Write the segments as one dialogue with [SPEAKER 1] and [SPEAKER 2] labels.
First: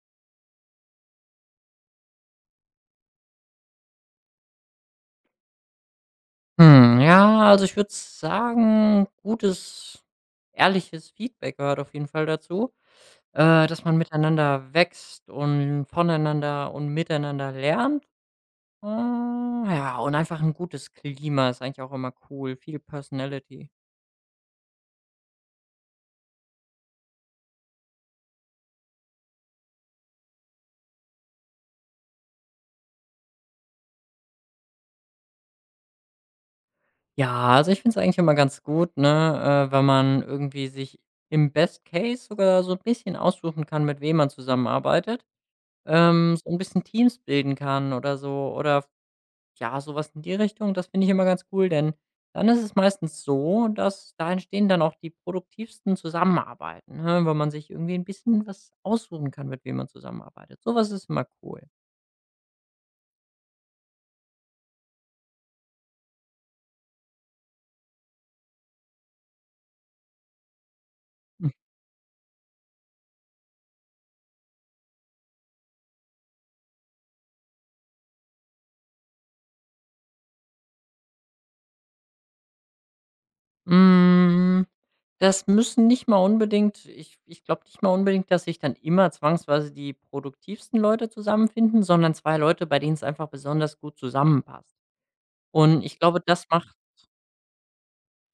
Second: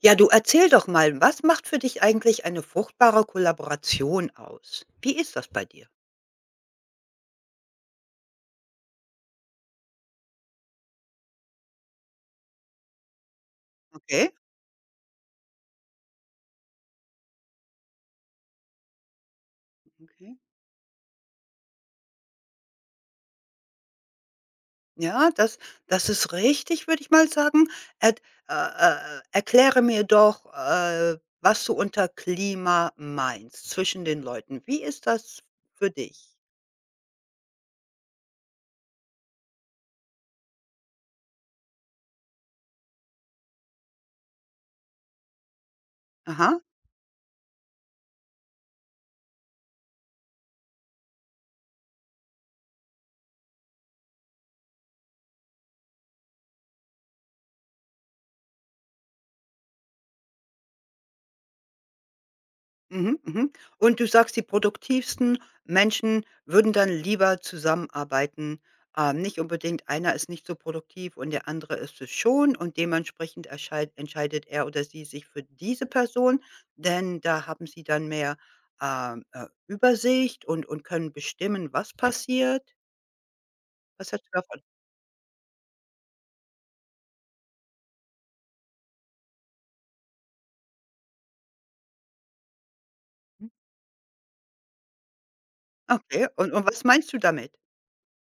[SPEAKER 1] Ja, du erzähl doch mal, was macht für dich eigentlich eine fruchtbare Kollaboration aus? Wie ist das bei dir?
[SPEAKER 2] Ja, also ich würde sagen, gutes, ehrliches Feedback gehört auf jeden Fall dazu. Dass man
[SPEAKER 1] Okay,
[SPEAKER 2] miteinander wächst und voneinander und miteinander lernt. Ja, und
[SPEAKER 1] okay.
[SPEAKER 2] einfach ein gutes Klima ist eigentlich auch immer cool, viel Personality.
[SPEAKER 1] Ja, das ist richtig, würde ich mal sagen. Et Erkläre mir doch, was du unter Klima meinst zwischen den Leuten. Wie ist das für dich?
[SPEAKER 2] Ja, also ich finde es eigentlich immer ganz gut, ne, wenn man irgendwie sich im Best Case sogar so ein bisschen aussuchen kann, mit wem man zusammenarbeitet, so ein
[SPEAKER 1] Aha.
[SPEAKER 2] bisschen Teams bilden kann oder so oder ja, sowas in die Richtung, das finde ich immer ganz cool, denn dann ist es meistens so, dass da entstehen dann auch die produktivsten Zusammenarbeiten, ne, wenn man sich irgendwie ein bisschen was aussuchen kann, mit wem man zusammenarbeitet. Sowas ist immer cool.
[SPEAKER 1] Mhm, mhm. Und du sagst, die produktivsten Menschen würden dann lieber zusammenarbeiten. Nicht unbedingt einer ist nicht so produktiv und der andere ist es schon und dementsprechend entscheidet er oder sie sich für diese Person, denn da haben sie dann mehr Übersicht und können bestimmen, was passiert. Was hast du davon?
[SPEAKER 2] Hm, das müssen nicht mal unbedingt ich glaube nicht mal unbedingt, dass sich dann immer zwangsweise die produktivsten Leute zusammenfinden, sondern 2 Leute, bei denen es einfach
[SPEAKER 1] Hm?
[SPEAKER 2] besonders gut zusammenpasst. Und ich glaube,
[SPEAKER 1] Okay,
[SPEAKER 2] das
[SPEAKER 1] und
[SPEAKER 2] macht
[SPEAKER 1] was meinst du damit?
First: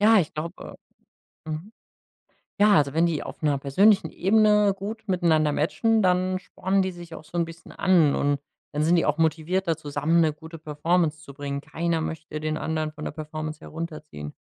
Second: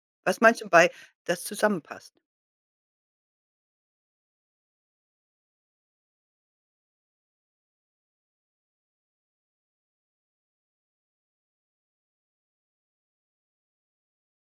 [SPEAKER 2] ja, ich
[SPEAKER 1] Was meinst du
[SPEAKER 2] glaube
[SPEAKER 1] bei, das
[SPEAKER 2] äh, mhm.
[SPEAKER 1] zusammenpasst?
[SPEAKER 2] Ja, also wenn die auf einer persönlichen Ebene gut miteinander matchen, dann spornen die sich auch so ein bisschen an und dann sind die auch motivierter, zusammen eine gute Performance zu bringen. Keiner möchte den anderen von der Performance herunterziehen.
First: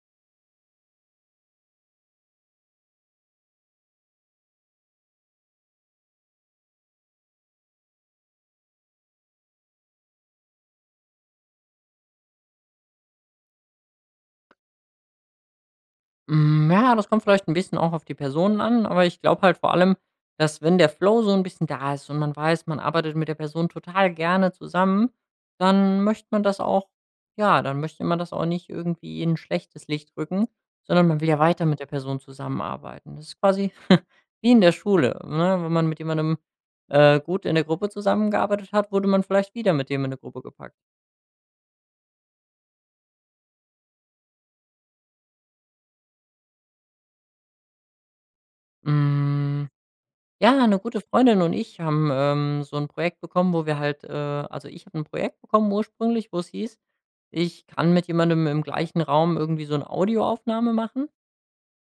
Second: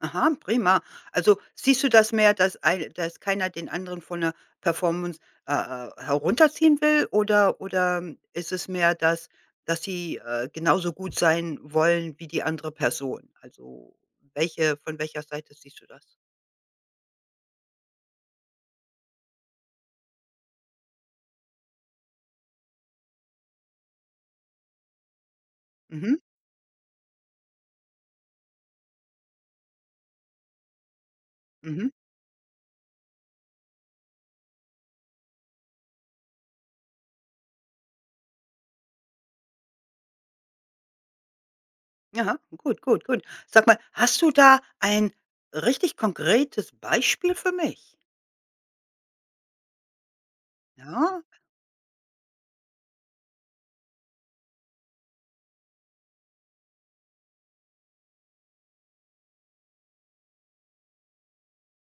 [SPEAKER 1] Aha, prima. Also, siehst du das mehr, dass keiner den anderen von der Performance, herunterziehen will oder ist es mehr, dass sie, genauso gut sein wollen wie die andere Person? Also, welche von welcher Seite siehst du das?
[SPEAKER 2] Ja, das kommt vielleicht ein bisschen auch auf die Personen an, aber ich glaube halt vor allem, dass wenn der Flow so ein bisschen da ist und man weiß, man arbeitet mit der Person total gerne zusammen, dann
[SPEAKER 1] Mhm,
[SPEAKER 2] möchte man das auch ja, dann möchte man das auch nicht irgendwie in ein schlechtes Licht rücken, sondern man will ja weiter mit der
[SPEAKER 1] mhm.
[SPEAKER 2] Person zusammenarbeiten. Das ist quasi wie in der Schule, ne? Wenn man mit jemandem, gut in der Gruppe zusammengearbeitet hat, wurde man vielleicht wieder mit dem in 'ne Gruppe gepackt.
[SPEAKER 1] Aha, gut, gut, gut. Sag mal, hast du da ein richtig konkretes Beispiel für mich?
[SPEAKER 2] Hm. Ja, eine gute
[SPEAKER 1] Ja,
[SPEAKER 2] Freundin und ich haben, so ein Projekt bekommen, wo wir halt, also, ich habe ein Projekt bekommen ursprünglich, wo es hieß, ich kann mit jemandem im gleichen Raum irgendwie so eine Audioaufnahme machen.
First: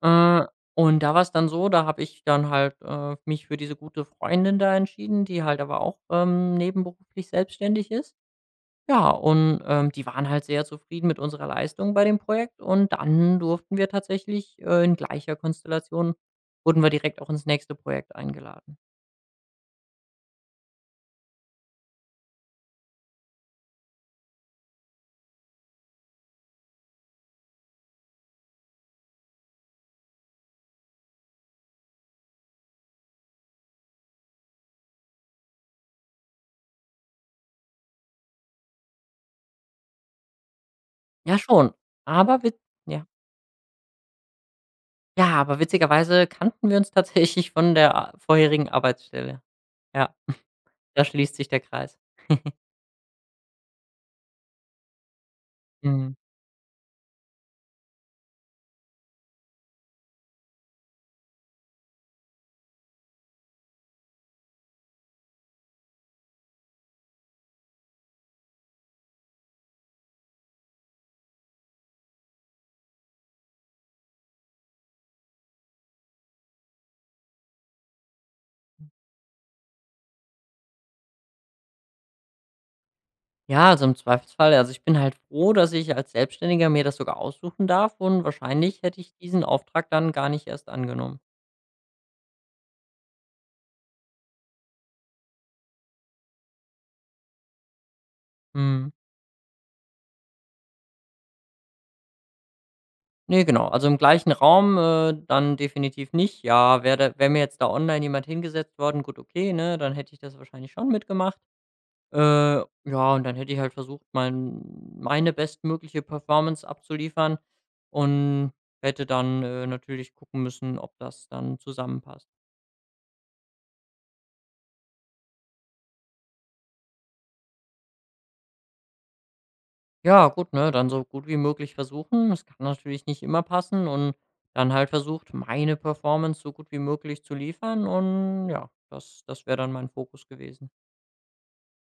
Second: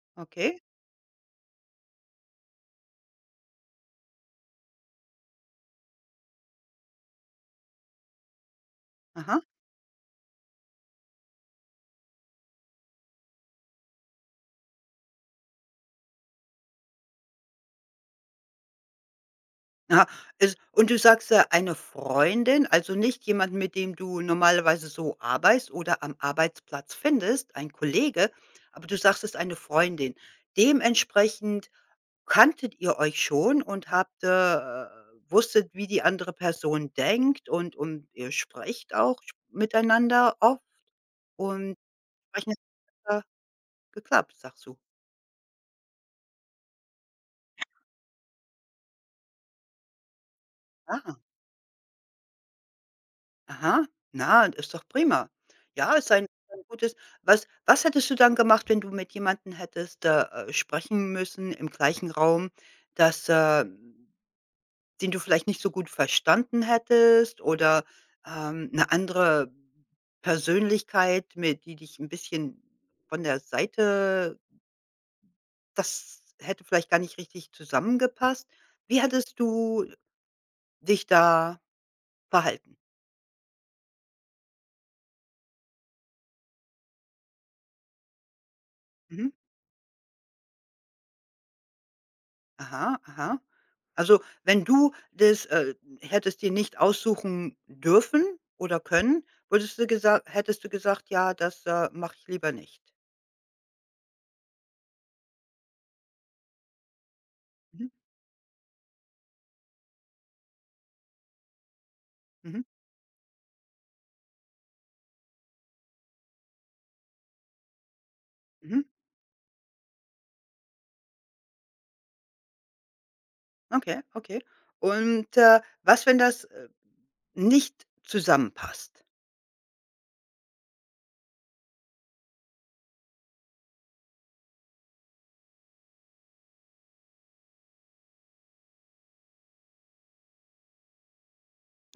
[SPEAKER 2] Äh,
[SPEAKER 1] okay.
[SPEAKER 2] und da war es dann so, da habe ich dann halt, mich für diese gute Freundin da entschieden, die halt aber auch, nebenberuflich selbstständig ist. Ja,
[SPEAKER 1] Aha.
[SPEAKER 2] und, die waren halt sehr zufrieden mit unserer Leistung bei dem Projekt und dann durften wir tatsächlich, in gleicher Konstellation wurden wir direkt auch ins nächste Projekt eingeladen.
[SPEAKER 1] Aha, es und du sagst ja, eine Freundin, also nicht jemand, mit dem du normalerweise so arbeitest oder am Arbeitsplatz findest, ein Kollege, aber du sagst, es ist eine Freundin. Dementsprechend kanntet ihr euch schon und habt, wusstet, wie die andere Person denkt und ihr sprecht auch miteinander oft
[SPEAKER 2] Ja, schon.
[SPEAKER 1] und
[SPEAKER 2] Aber
[SPEAKER 1] entsprechend
[SPEAKER 2] wit ja.
[SPEAKER 1] hat's, geklappt, sagst du.
[SPEAKER 2] Ja, aber witzigerweise kannten wir uns tatsächlich von der a vorherigen Arbeitsstelle. Ja, da
[SPEAKER 1] Ah.
[SPEAKER 2] schließt sich der Kreis.
[SPEAKER 1] Aha, na, ist doch prima. Ja, ist
[SPEAKER 2] Mhm.
[SPEAKER 1] ein gutes was hättest du dann gemacht, wenn du mit jemanden hättest, sprechen müssen im gleichen Raum, dass, äh den du vielleicht nicht so gut verstanden hättest oder, 'ne andere Persönlichkeit, mit die dich ein bisschen von der Seite das hätte vielleicht gar nicht richtig zusammengepasst. Wie hättest du dich da verhalten?
[SPEAKER 2] Ja, also im Zweifelsfall also, ich bin halt froh, dass ich als Selbstständiger mir das sogar aussuchen darf und wahrscheinlich hätte ich
[SPEAKER 1] Mhm.
[SPEAKER 2] diesen Auftrag dann gar nicht erst angenommen.
[SPEAKER 1] Aha, aha. Also, wenn du das, hättest dir nicht aussuchen dürfen oder
[SPEAKER 2] Mhm.
[SPEAKER 1] können, würdest du gesa hättest du gesagt: „Ja, das, mache ich lieber nicht.“
[SPEAKER 2] Ne, genau. Also, im gleichen Raum, dann definitiv nicht. Ja, wäre mir jetzt da
[SPEAKER 1] Mhm,
[SPEAKER 2] online jemand hingesetzt worden, gut, okay, ne, dann hätte ich das wahrscheinlich schon mitgemacht. Äh,
[SPEAKER 1] mhm,
[SPEAKER 2] ja, und dann hätte ich halt versucht, meine bestmögliche Performance abzuliefern und
[SPEAKER 1] mhm.
[SPEAKER 2] hätte dann, natürlich gucken müssen, ob das dann zusammenpasst.
[SPEAKER 1] Okay, okay. Und, was, wenn das, nicht zusammenpasst?
[SPEAKER 2] Ja, gut, ne, dann so gut wie möglich versuchen. Es kann natürlich nicht immer passen und dann halt versucht, meine Performance so gut wie möglich zu liefern und ja, das wäre dann mein Fokus gewesen.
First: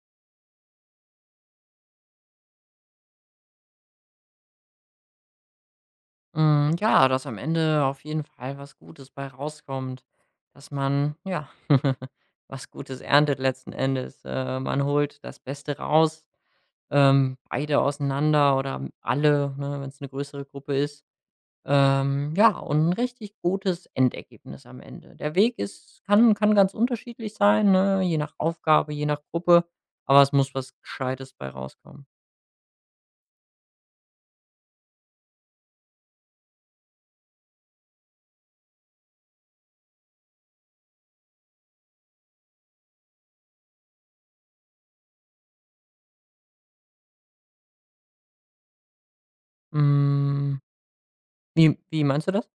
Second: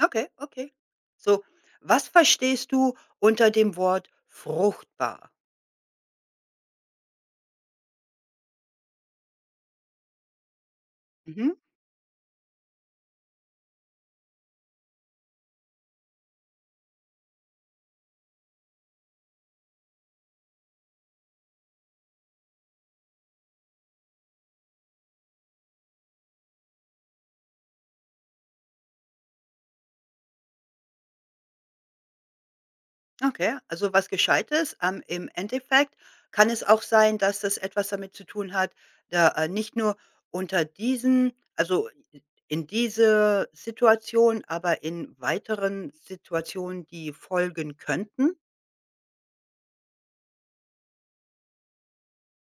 [SPEAKER 1] Okay, okay. So, was verstehst du unter dem Wort fruchtbar?
[SPEAKER 2] Ja, dass am Ende auf jeden Fall was Gutes bei rauskommt, dass man, ja,
[SPEAKER 1] Mhm.
[SPEAKER 2] was Gutes erntet letzten Endes. Man holt das Beste raus, beide auseinander oder alle, ne, wenn es eine größere Gruppe ist. Ja, und 'n richtig gutes Endergebnis am Ende. Der Weg ist kann ganz unterschiedlich sein, ne, je nach Aufgabe, je nach Gruppe, aber es muss was Gescheites bei rauskommen.
[SPEAKER 1] Okay, also was Gescheites. Im Endeffekt kann es auch sein, dass das etwas damit zu tun hat, da, nicht nur unter diesen also in diese Situation, aber in weiteren Situationen, die folgen könnten?
[SPEAKER 2] Hm, wie meinst du das?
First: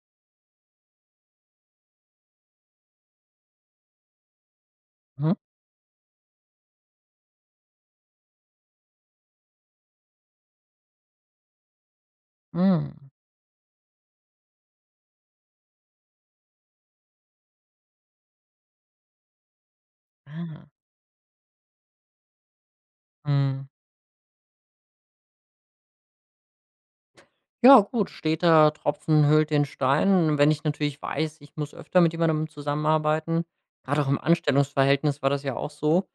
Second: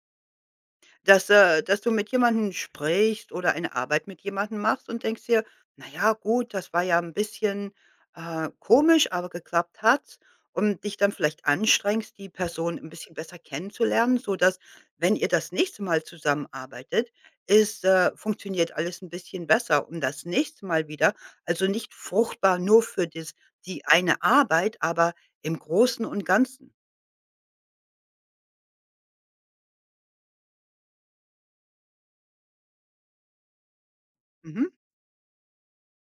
[SPEAKER 1] Dass du mit jemandem sprichst oder eine Arbeit mit jemandem machst und denkst
[SPEAKER 2] Mhm.
[SPEAKER 1] dir: „Na ja, gut, das war ja ein bisschen, komisch, aber geklappt hat's.“ Und dich dann vielleicht anstrengst, die Person ein
[SPEAKER 2] Hm.
[SPEAKER 1] bisschen besser kennenzulernen, sodass, wenn ihr das nächste Mal zusammenarbeitet, ist funktioniert alles ein bisschen besser um das nächste
[SPEAKER 2] Ah.
[SPEAKER 1] Mal wieder also, nicht fruchtbar nur für das
[SPEAKER 2] Mhm.
[SPEAKER 1] die eine Arbeit, aber im Großen und Ganzen.
[SPEAKER 2] Ja gut, steter Tropfen höhlt den Stein. Wenn ich natürlich weiß, ich muss öfter mit jemandem zusammenarbeiten, gerade auch im
[SPEAKER 1] Mhm,
[SPEAKER 2] Anstellungsverhältnis war das ja auch so,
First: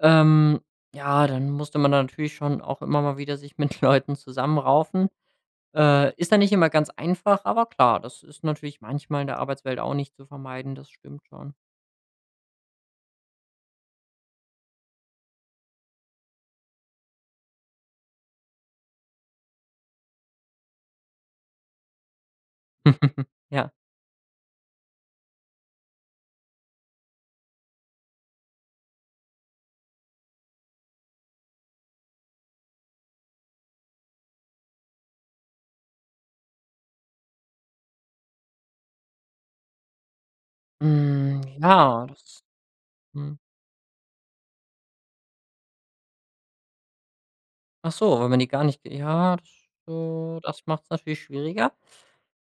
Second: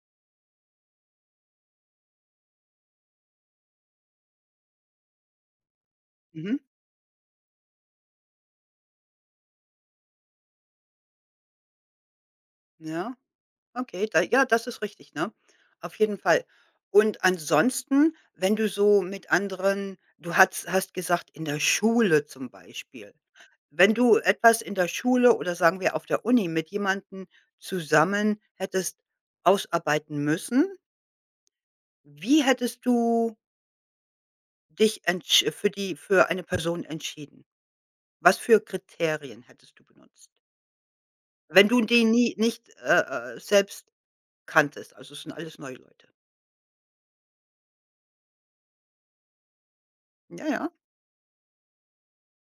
[SPEAKER 2] ähm, ja, dann musste man da natürlich schon auch immer mal wieder sich mit Leuten zusammenraufen. Ist dann nicht
[SPEAKER 1] mhm,
[SPEAKER 2] immer ganz einfach, aber klar, das ist natürlich manchmal in der Arbeitswelt auch nicht zu vermeiden, das stimmt schon.
[SPEAKER 1] ja. Okay, da ja, das ist richtig, ne? Auf jeden Fall. Und ansonsten, wenn du so mit anderen du hast gesagt, in der Schule zum Beispiel.
[SPEAKER 2] Ja.
[SPEAKER 1] Wenn du etwas in der Schule oder sagen wir auf der Uni mit jemandem zusammen hättest ausarbeiten müssen, wie hättest du dich entsch für die für eine Person entschieden? Was für Kriterien hättest du benutzt,
[SPEAKER 2] Hm,
[SPEAKER 1] wenn du die
[SPEAKER 2] ja,
[SPEAKER 1] nie
[SPEAKER 2] das
[SPEAKER 1] nicht,
[SPEAKER 2] mhm.
[SPEAKER 1] selbst kanntest? Also, es sind alles neue Leute.
[SPEAKER 2] Ach so, weil man die gar nicht ge- ja, das,
[SPEAKER 1] Ja,
[SPEAKER 2] das
[SPEAKER 1] ja.
[SPEAKER 2] macht's natürlich schwieriger.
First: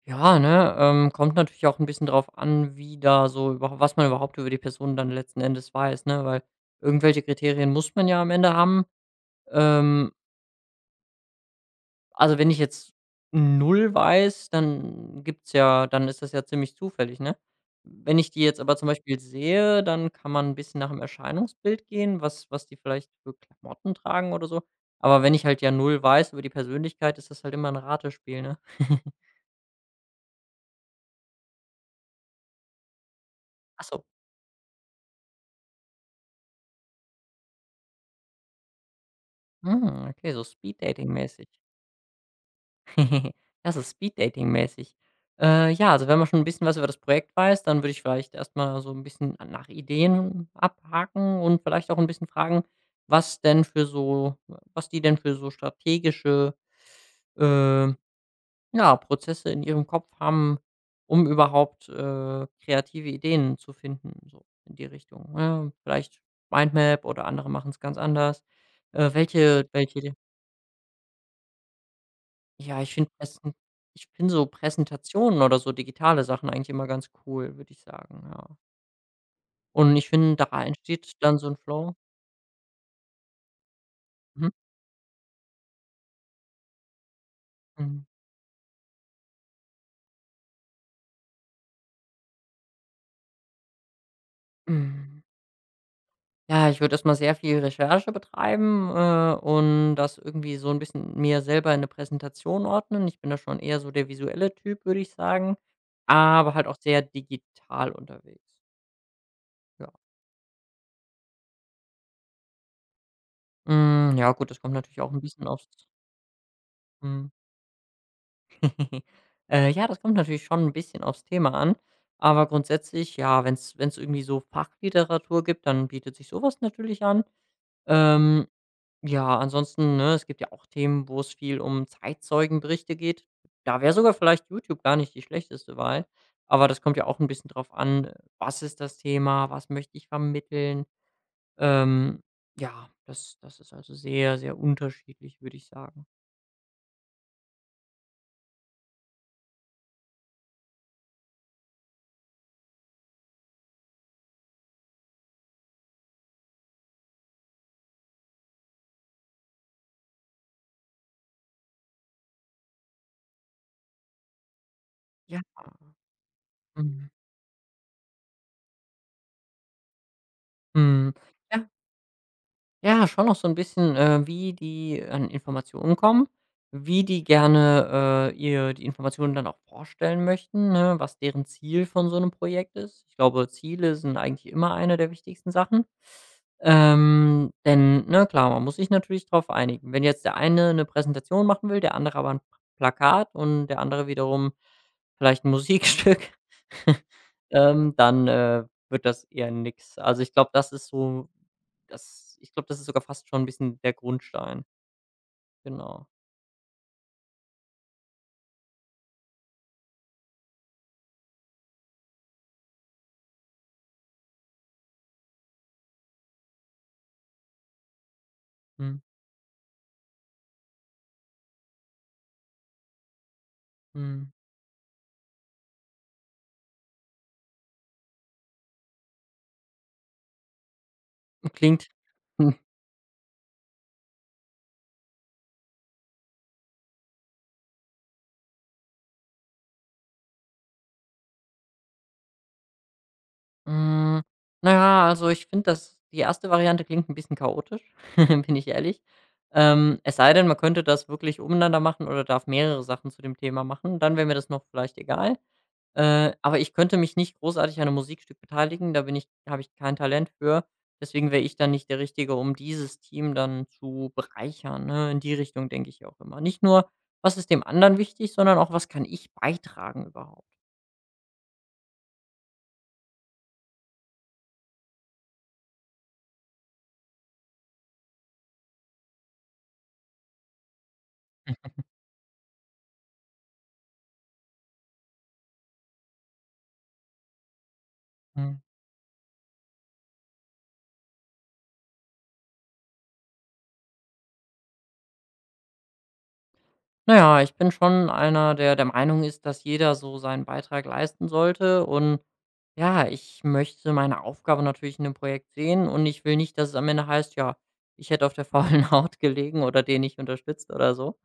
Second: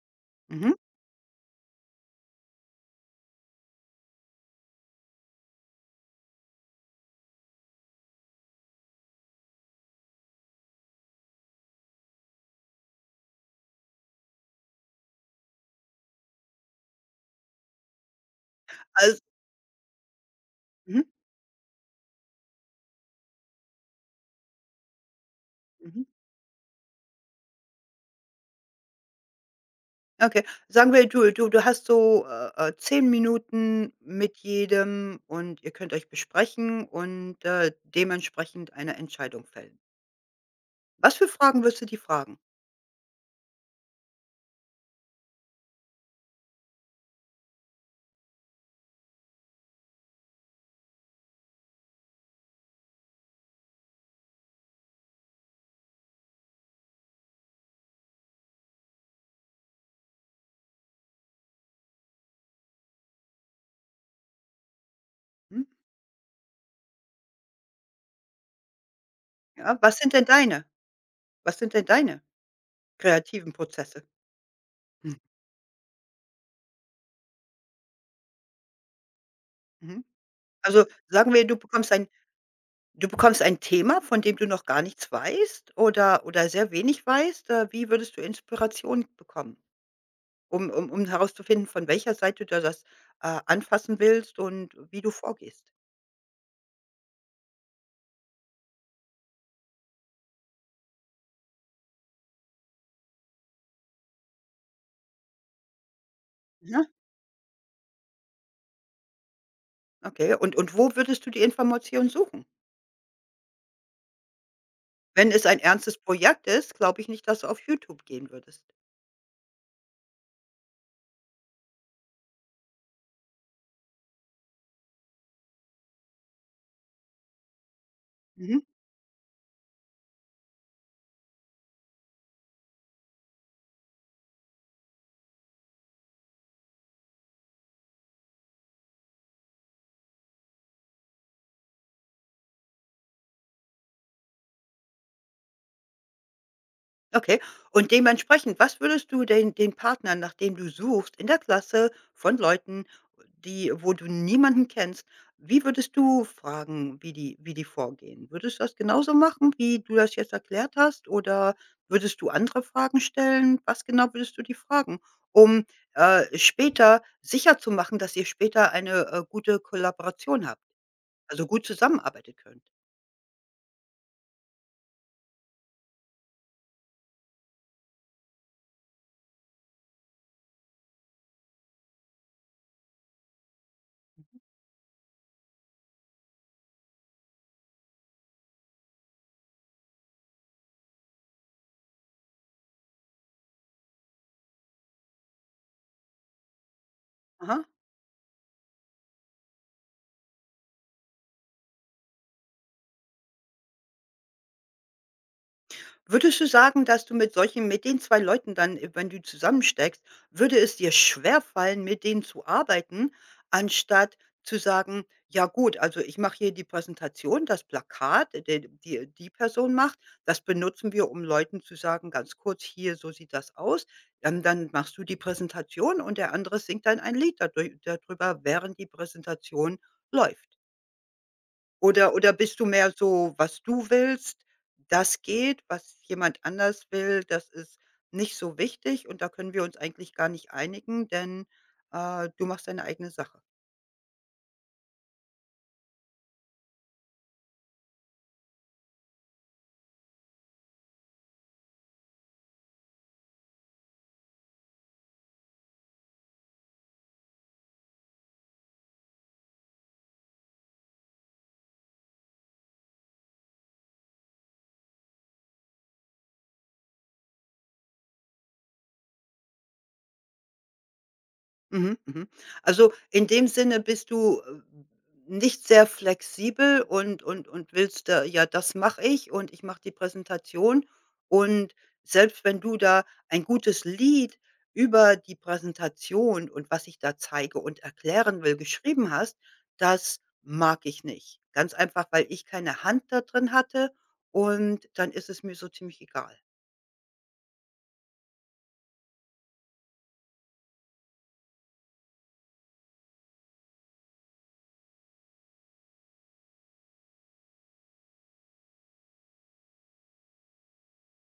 [SPEAKER 2] Ja,
[SPEAKER 1] Mhm.
[SPEAKER 2] ne, kommt natürlich auch ein bisschen drauf an, wie da so überha was man überhaupt über die Person dann letzten Endes weiß, ne? Weil irgendwelche Kriterien muss man ja am Ende haben. Ähm also, wenn ich jetzt null weiß, dann gibt's ja dann ist das ja ziemlich zufällig, ne? Wenn ich die jetzt aber zum Beispiel
[SPEAKER 1] Also
[SPEAKER 2] sehe, dann kann man ein bisschen nach dem
[SPEAKER 1] mhm,
[SPEAKER 2] Erscheinungsbild gehen, was die vielleicht für Klamotten tragen oder so. Aber wenn ich halt ja null
[SPEAKER 1] mhm.
[SPEAKER 2] weiß über die Persönlichkeit, ist das halt immer ein Ratespiel, ne?
[SPEAKER 1] Okay. Sagen wir, du hast so, 10
[SPEAKER 2] Ach
[SPEAKER 1] Minuten
[SPEAKER 2] so.
[SPEAKER 1] mit jedem und ihr könnt euch besprechen und, dementsprechend eine Entscheidung fällen.
[SPEAKER 2] Hm, okay, so
[SPEAKER 1] Was für
[SPEAKER 2] speeddating-mäßig.
[SPEAKER 1] Fragen wirst du die fragen?
[SPEAKER 2] Das ist Speed-Dating-mäßig. Ja, also wenn man schon ein bisschen was über das Projekt weiß, dann würde ich vielleicht erst mal so ein bisschen nach Ideen abhaken und vielleicht auch ein bisschen fragen, was denn für so was die denn für so strategische, ähm, ja, Prozesse in ihrem Kopf haben, um überhaupt, kreative Ideen zu finden, so in die Richtung,
[SPEAKER 1] Hm?
[SPEAKER 2] ne? Vielleicht Mindmap oder andere machen es ganz anders. Äh, welche
[SPEAKER 1] Ja,
[SPEAKER 2] welche
[SPEAKER 1] was sind denn deine
[SPEAKER 2] ja,
[SPEAKER 1] kreativen
[SPEAKER 2] ich
[SPEAKER 1] Prozesse?
[SPEAKER 2] finde so
[SPEAKER 1] Hm,
[SPEAKER 2] Präsentationen oder so digitale Sachen eigentlich immer ganz cool, würde ich sagen, ja. Und
[SPEAKER 1] mhm.
[SPEAKER 2] ich finde, da
[SPEAKER 1] Also,
[SPEAKER 2] entsteht
[SPEAKER 1] sagen
[SPEAKER 2] dann so
[SPEAKER 1] wir,
[SPEAKER 2] 'n Flow.
[SPEAKER 1] du bekommst ein Thema, von dem du
[SPEAKER 2] Mhm.
[SPEAKER 1] noch gar nichts weißt oder sehr wenig weißt, wie
[SPEAKER 2] Mhm.
[SPEAKER 1] würdest du Inspiration bekommen? Um herauszufinden, von welcher Seite du das, anfassen willst und wie du
[SPEAKER 2] Hm,
[SPEAKER 1] vorgehst,
[SPEAKER 2] ja, ich würde erst mal sehr viel Recherche betreiben, und das irgendwie so 'n bisschen mir selber in 'ne Präsentation ordnen. Ich bin da schon eher so der visuelle Typ, würde ich sagen, aber halt auch
[SPEAKER 1] Mhm.
[SPEAKER 2] sehr digital unterwegs. Ja.
[SPEAKER 1] okay? Und wo würdest du die Information suchen?
[SPEAKER 2] Ja gut, das kommt natürlich auch 'n
[SPEAKER 1] Wenn es
[SPEAKER 2] bisschen
[SPEAKER 1] ein
[SPEAKER 2] aufs
[SPEAKER 1] ernstes Projekt ist, glaube ich
[SPEAKER 2] mhm.
[SPEAKER 1] nicht, dass du auf YouTube gehen würdest.
[SPEAKER 2] Ja, das kommt natürlich schon ein bisschen aufs Thema an, aber grundsätzlich, ja, wenn es irgendwie so Fachliteratur gibt, dann bietet sich sowas natürlich an. Ähm,
[SPEAKER 1] Mhm.
[SPEAKER 2] ja, ansonsten, ne, es gibt ja auch Themen, wo es viel um Zeitzeugenberichte geht. Da wäre sogar vielleicht YouTube gar nicht die schlechteste Wahl, aber das kommt ja auch ein bisschen drauf an, was ist das Thema, was möchte ich vermitteln? Ähm, ja, das ist also sehr, sehr unterschiedlich, würde ich sagen.
[SPEAKER 1] Okay. Und dementsprechend, was würdest du denn den Partner, nach dem du suchst, in der Klasse von Leuten, die wo du niemanden kennst, wie würdest du fragen, wie die vorgehen? Würdest du das genauso machen, wie du das jetzt erklärt hast? Oder würdest du andere Fragen stellen? Was genau würdest du die fragen,
[SPEAKER 2] Ja.
[SPEAKER 1] um, später
[SPEAKER 2] Mhm.
[SPEAKER 1] sicher zu machen, dass ihr später eine, gute Kollaboration habt,
[SPEAKER 2] Mhm.
[SPEAKER 1] also gut
[SPEAKER 2] Ja.
[SPEAKER 1] zusammenarbeiten könnt?
[SPEAKER 2] Ja, schon noch so ein bisschen, wie die an Informationen kommen, wie die gerne, ihr die Informationen dann auch vorstellen möchten, ne, was deren Ziel von so einem Projekt ist. Ich glaube, Ziele sind eigentlich immer eine der wichtigsten Sachen. Denn, ne, klar, man muss sich natürlich darauf einigen. Wenn jetzt der eine Präsentation machen will, der andere aber 'n Plakat und der andere wiederum vielleicht ein Musikstück,
[SPEAKER 1] Aha.
[SPEAKER 2] dann, wird das eher nix. Also, ich glaube, das ist so das ich glaube, das ist sogar fast schon ein bisschen der Grundstein. Genau.
[SPEAKER 1] Würdest du sagen, dass du mit den 2 Leuten dann, wenn du zusammensteckst würde es dir schwerfallen, mit denen zu arbeiten, anstatt zu sagen: „Ja gut, also ich mache hier die Präsentation, das Plakat, de die
[SPEAKER 2] Mhm,
[SPEAKER 1] die Person macht, das benutzen wir, um Leuten zu sagen, ganz kurz: ‚Hier, so sieht das aus.‘“
[SPEAKER 2] mhm.
[SPEAKER 1] Dann machst du die Präsentation und der andere singt dann ein Lied dadurch dadrüber, während die Präsentation läuft.
[SPEAKER 2] Klingt
[SPEAKER 1] Oder
[SPEAKER 2] hm,
[SPEAKER 1] bist du mehr so, was du willst, das geht, was jemand anders will, das ist nicht so wichtig und da können wir uns eigentlich gar nicht einigen, denn, du machst deine eigene Sache?
[SPEAKER 2] hm, na ja, also, ich finde, dass die erste Variante klingt ein bisschen chaotisch, bin ich ehrlich. Es sei denn, man könnte das wirklich umeinander machen oder darf mehrere Sachen zu dem Thema machen, dann wäre mir das noch vielleicht egal. Aber ich könnte mich nicht großartig an einem Musikstück beteiligen, da bin ich habe ich kein Talent für. Deswegen wäre ich dann nicht der Richtige, um dieses Team dann zu bereichern, ne? In die Richtung denke ich ja auch immer. Nicht nur, was ist dem anderen wichtig, sondern auch, was kann ich beitragen überhaupt?
[SPEAKER 1] Mhm, mhm. Also, in dem Sinne bist du, nicht sehr flexibel und willst: „Ja, das mache ich und ich mache die Präsentation.“ Und selbst wenn du da ein gutes Lied über die Präsentation und was ich da zeige und erklären
[SPEAKER 2] Mhm.
[SPEAKER 1] will, geschrieben hast, das mag ich nicht. Ganz einfach, weil ich keine Hand da drin hatte und dann ist es mir so ziemlich egal.
[SPEAKER 2] Na ja, ich bin schon einer, der der Meinung ist, dass jeder so seinen Beitrag leisten sollte und ja, ich möchte meine Aufgabe natürlich in dem Projekt sehen und ich will nicht, dass es am Ende heißt: „Ja, ich hätte auf der faulen Haut gelegen oder den nicht unterstützt“ oder so.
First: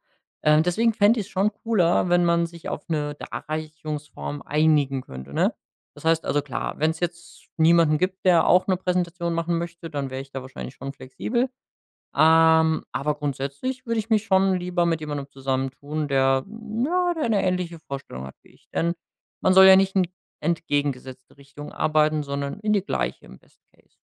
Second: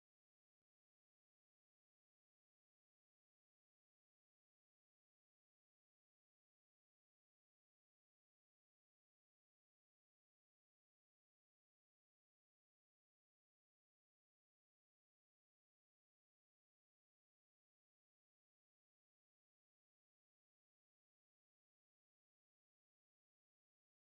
[SPEAKER 2] Deswegen fände ich es schon cooler, wenn man sich auf eine Darreichungsform einigen könnte, ne? Das heißt also, klar, wenn es jetzt niemanden gibt, der auch eine Präsentation machen möchte, dann wäre ich da wahrscheinlich schon flexibel. Aber grundsätzlich würde ich mich schon lieber mit jemandem zusammentun, der, ja, der 'ne ähnliche Vorstellung hat wie ich. Denn man soll ja nicht in entgegengesetzte Richtung arbeiten, sondern in die gleiche im Best Case.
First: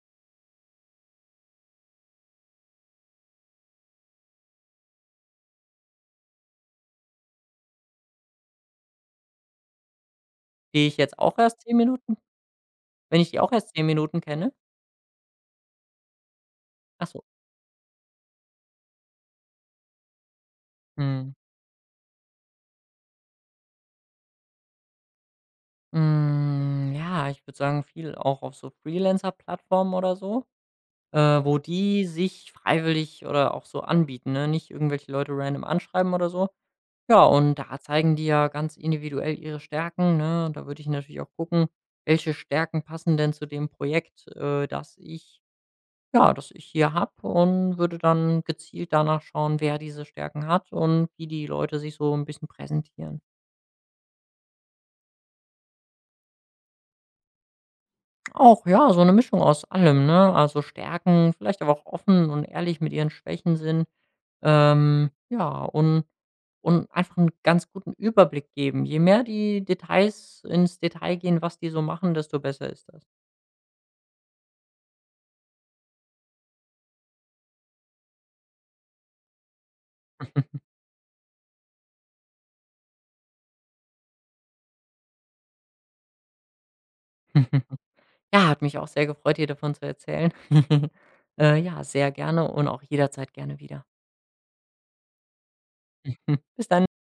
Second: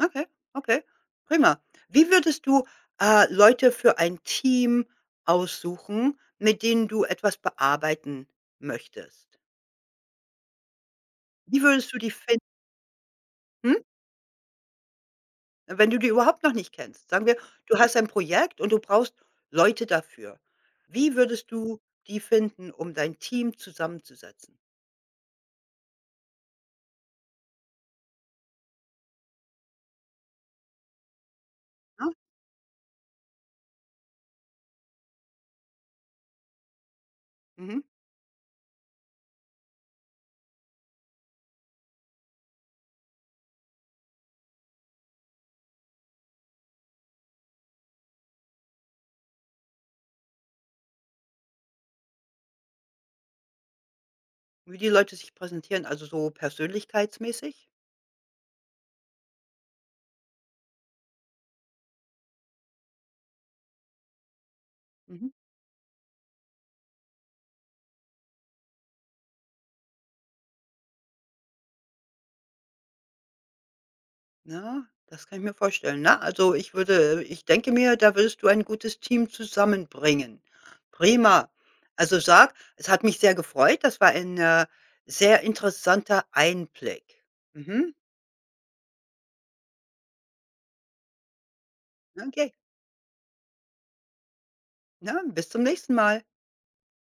[SPEAKER 1] Okay, okay, prima. Wie würdest du, Leute für ein Team aussuchen, mit denen du etwas bearbeiten möchtest?
[SPEAKER 2] Die ich jetzt auch erst
[SPEAKER 1] Wie
[SPEAKER 2] 10
[SPEAKER 1] würdest du die
[SPEAKER 2] Minuten
[SPEAKER 1] finden,
[SPEAKER 2] wenn ich die auch erst 10 Minuten kenne?
[SPEAKER 1] wenn du die überhaupt noch nicht
[SPEAKER 2] Ach
[SPEAKER 1] kennst?
[SPEAKER 2] so,
[SPEAKER 1] Sagen wir, du hast ein Projekt und du brauchst Leute dafür. Wie
[SPEAKER 2] mhm.
[SPEAKER 1] würdest du die finden, um dein Team zusammenzusetzen?
[SPEAKER 2] Ja, ich würde sagen, viel auch auf so Freelancer-Plattformen oder so, wo die
[SPEAKER 1] Ne?
[SPEAKER 2] sich freiwillig oder auch so anbieten, ne? Nicht irgendwelche Leute random anschreiben oder so, ja, und da
[SPEAKER 1] Mhm.
[SPEAKER 2] zeigen die ja ganz individuell ihre Stärken, ne? Da würde ich natürlich auch gucken, welche Stärken passen denn zu dem Projekt, das ich ja, das ich hier habe und würde dann gezielt danach schauen, wer diese Stärken hat und wie die Leute sich so ein bisschen präsentieren.
[SPEAKER 1] Wie die Leute sich präsentieren, also so persönlichkeitsmäßig?
[SPEAKER 2] Auch, ja, so eine Mischung aus allem, ne? Also, Stärken, vielleicht aber auch offen und ehrlich mit ihren Schwächen sind,
[SPEAKER 1] Mhm.
[SPEAKER 2] ja, und einfach einen ganz guten Überblick geben. Je mehr die Details ins Detail gehen, was die so machen, desto besser ist das.
[SPEAKER 1] Ja, das kann ich mir vorstellen, ne? Also, ich denke mir, da würdest du ein gutes Team zusammenbringen. Prima. Also, sag, es hat mich sehr gefreut. Das war ein, sehr interessanter Einblick. Mhm.
[SPEAKER 2] Ja, hat mich auch sehr gefreut, dir davon zu erzählen. Ja, sehr gerne
[SPEAKER 1] Okay,
[SPEAKER 2] und auch jederzeit gerne wieder.
[SPEAKER 1] na, bis zum nächsten Mal.
[SPEAKER 2] Bis dann.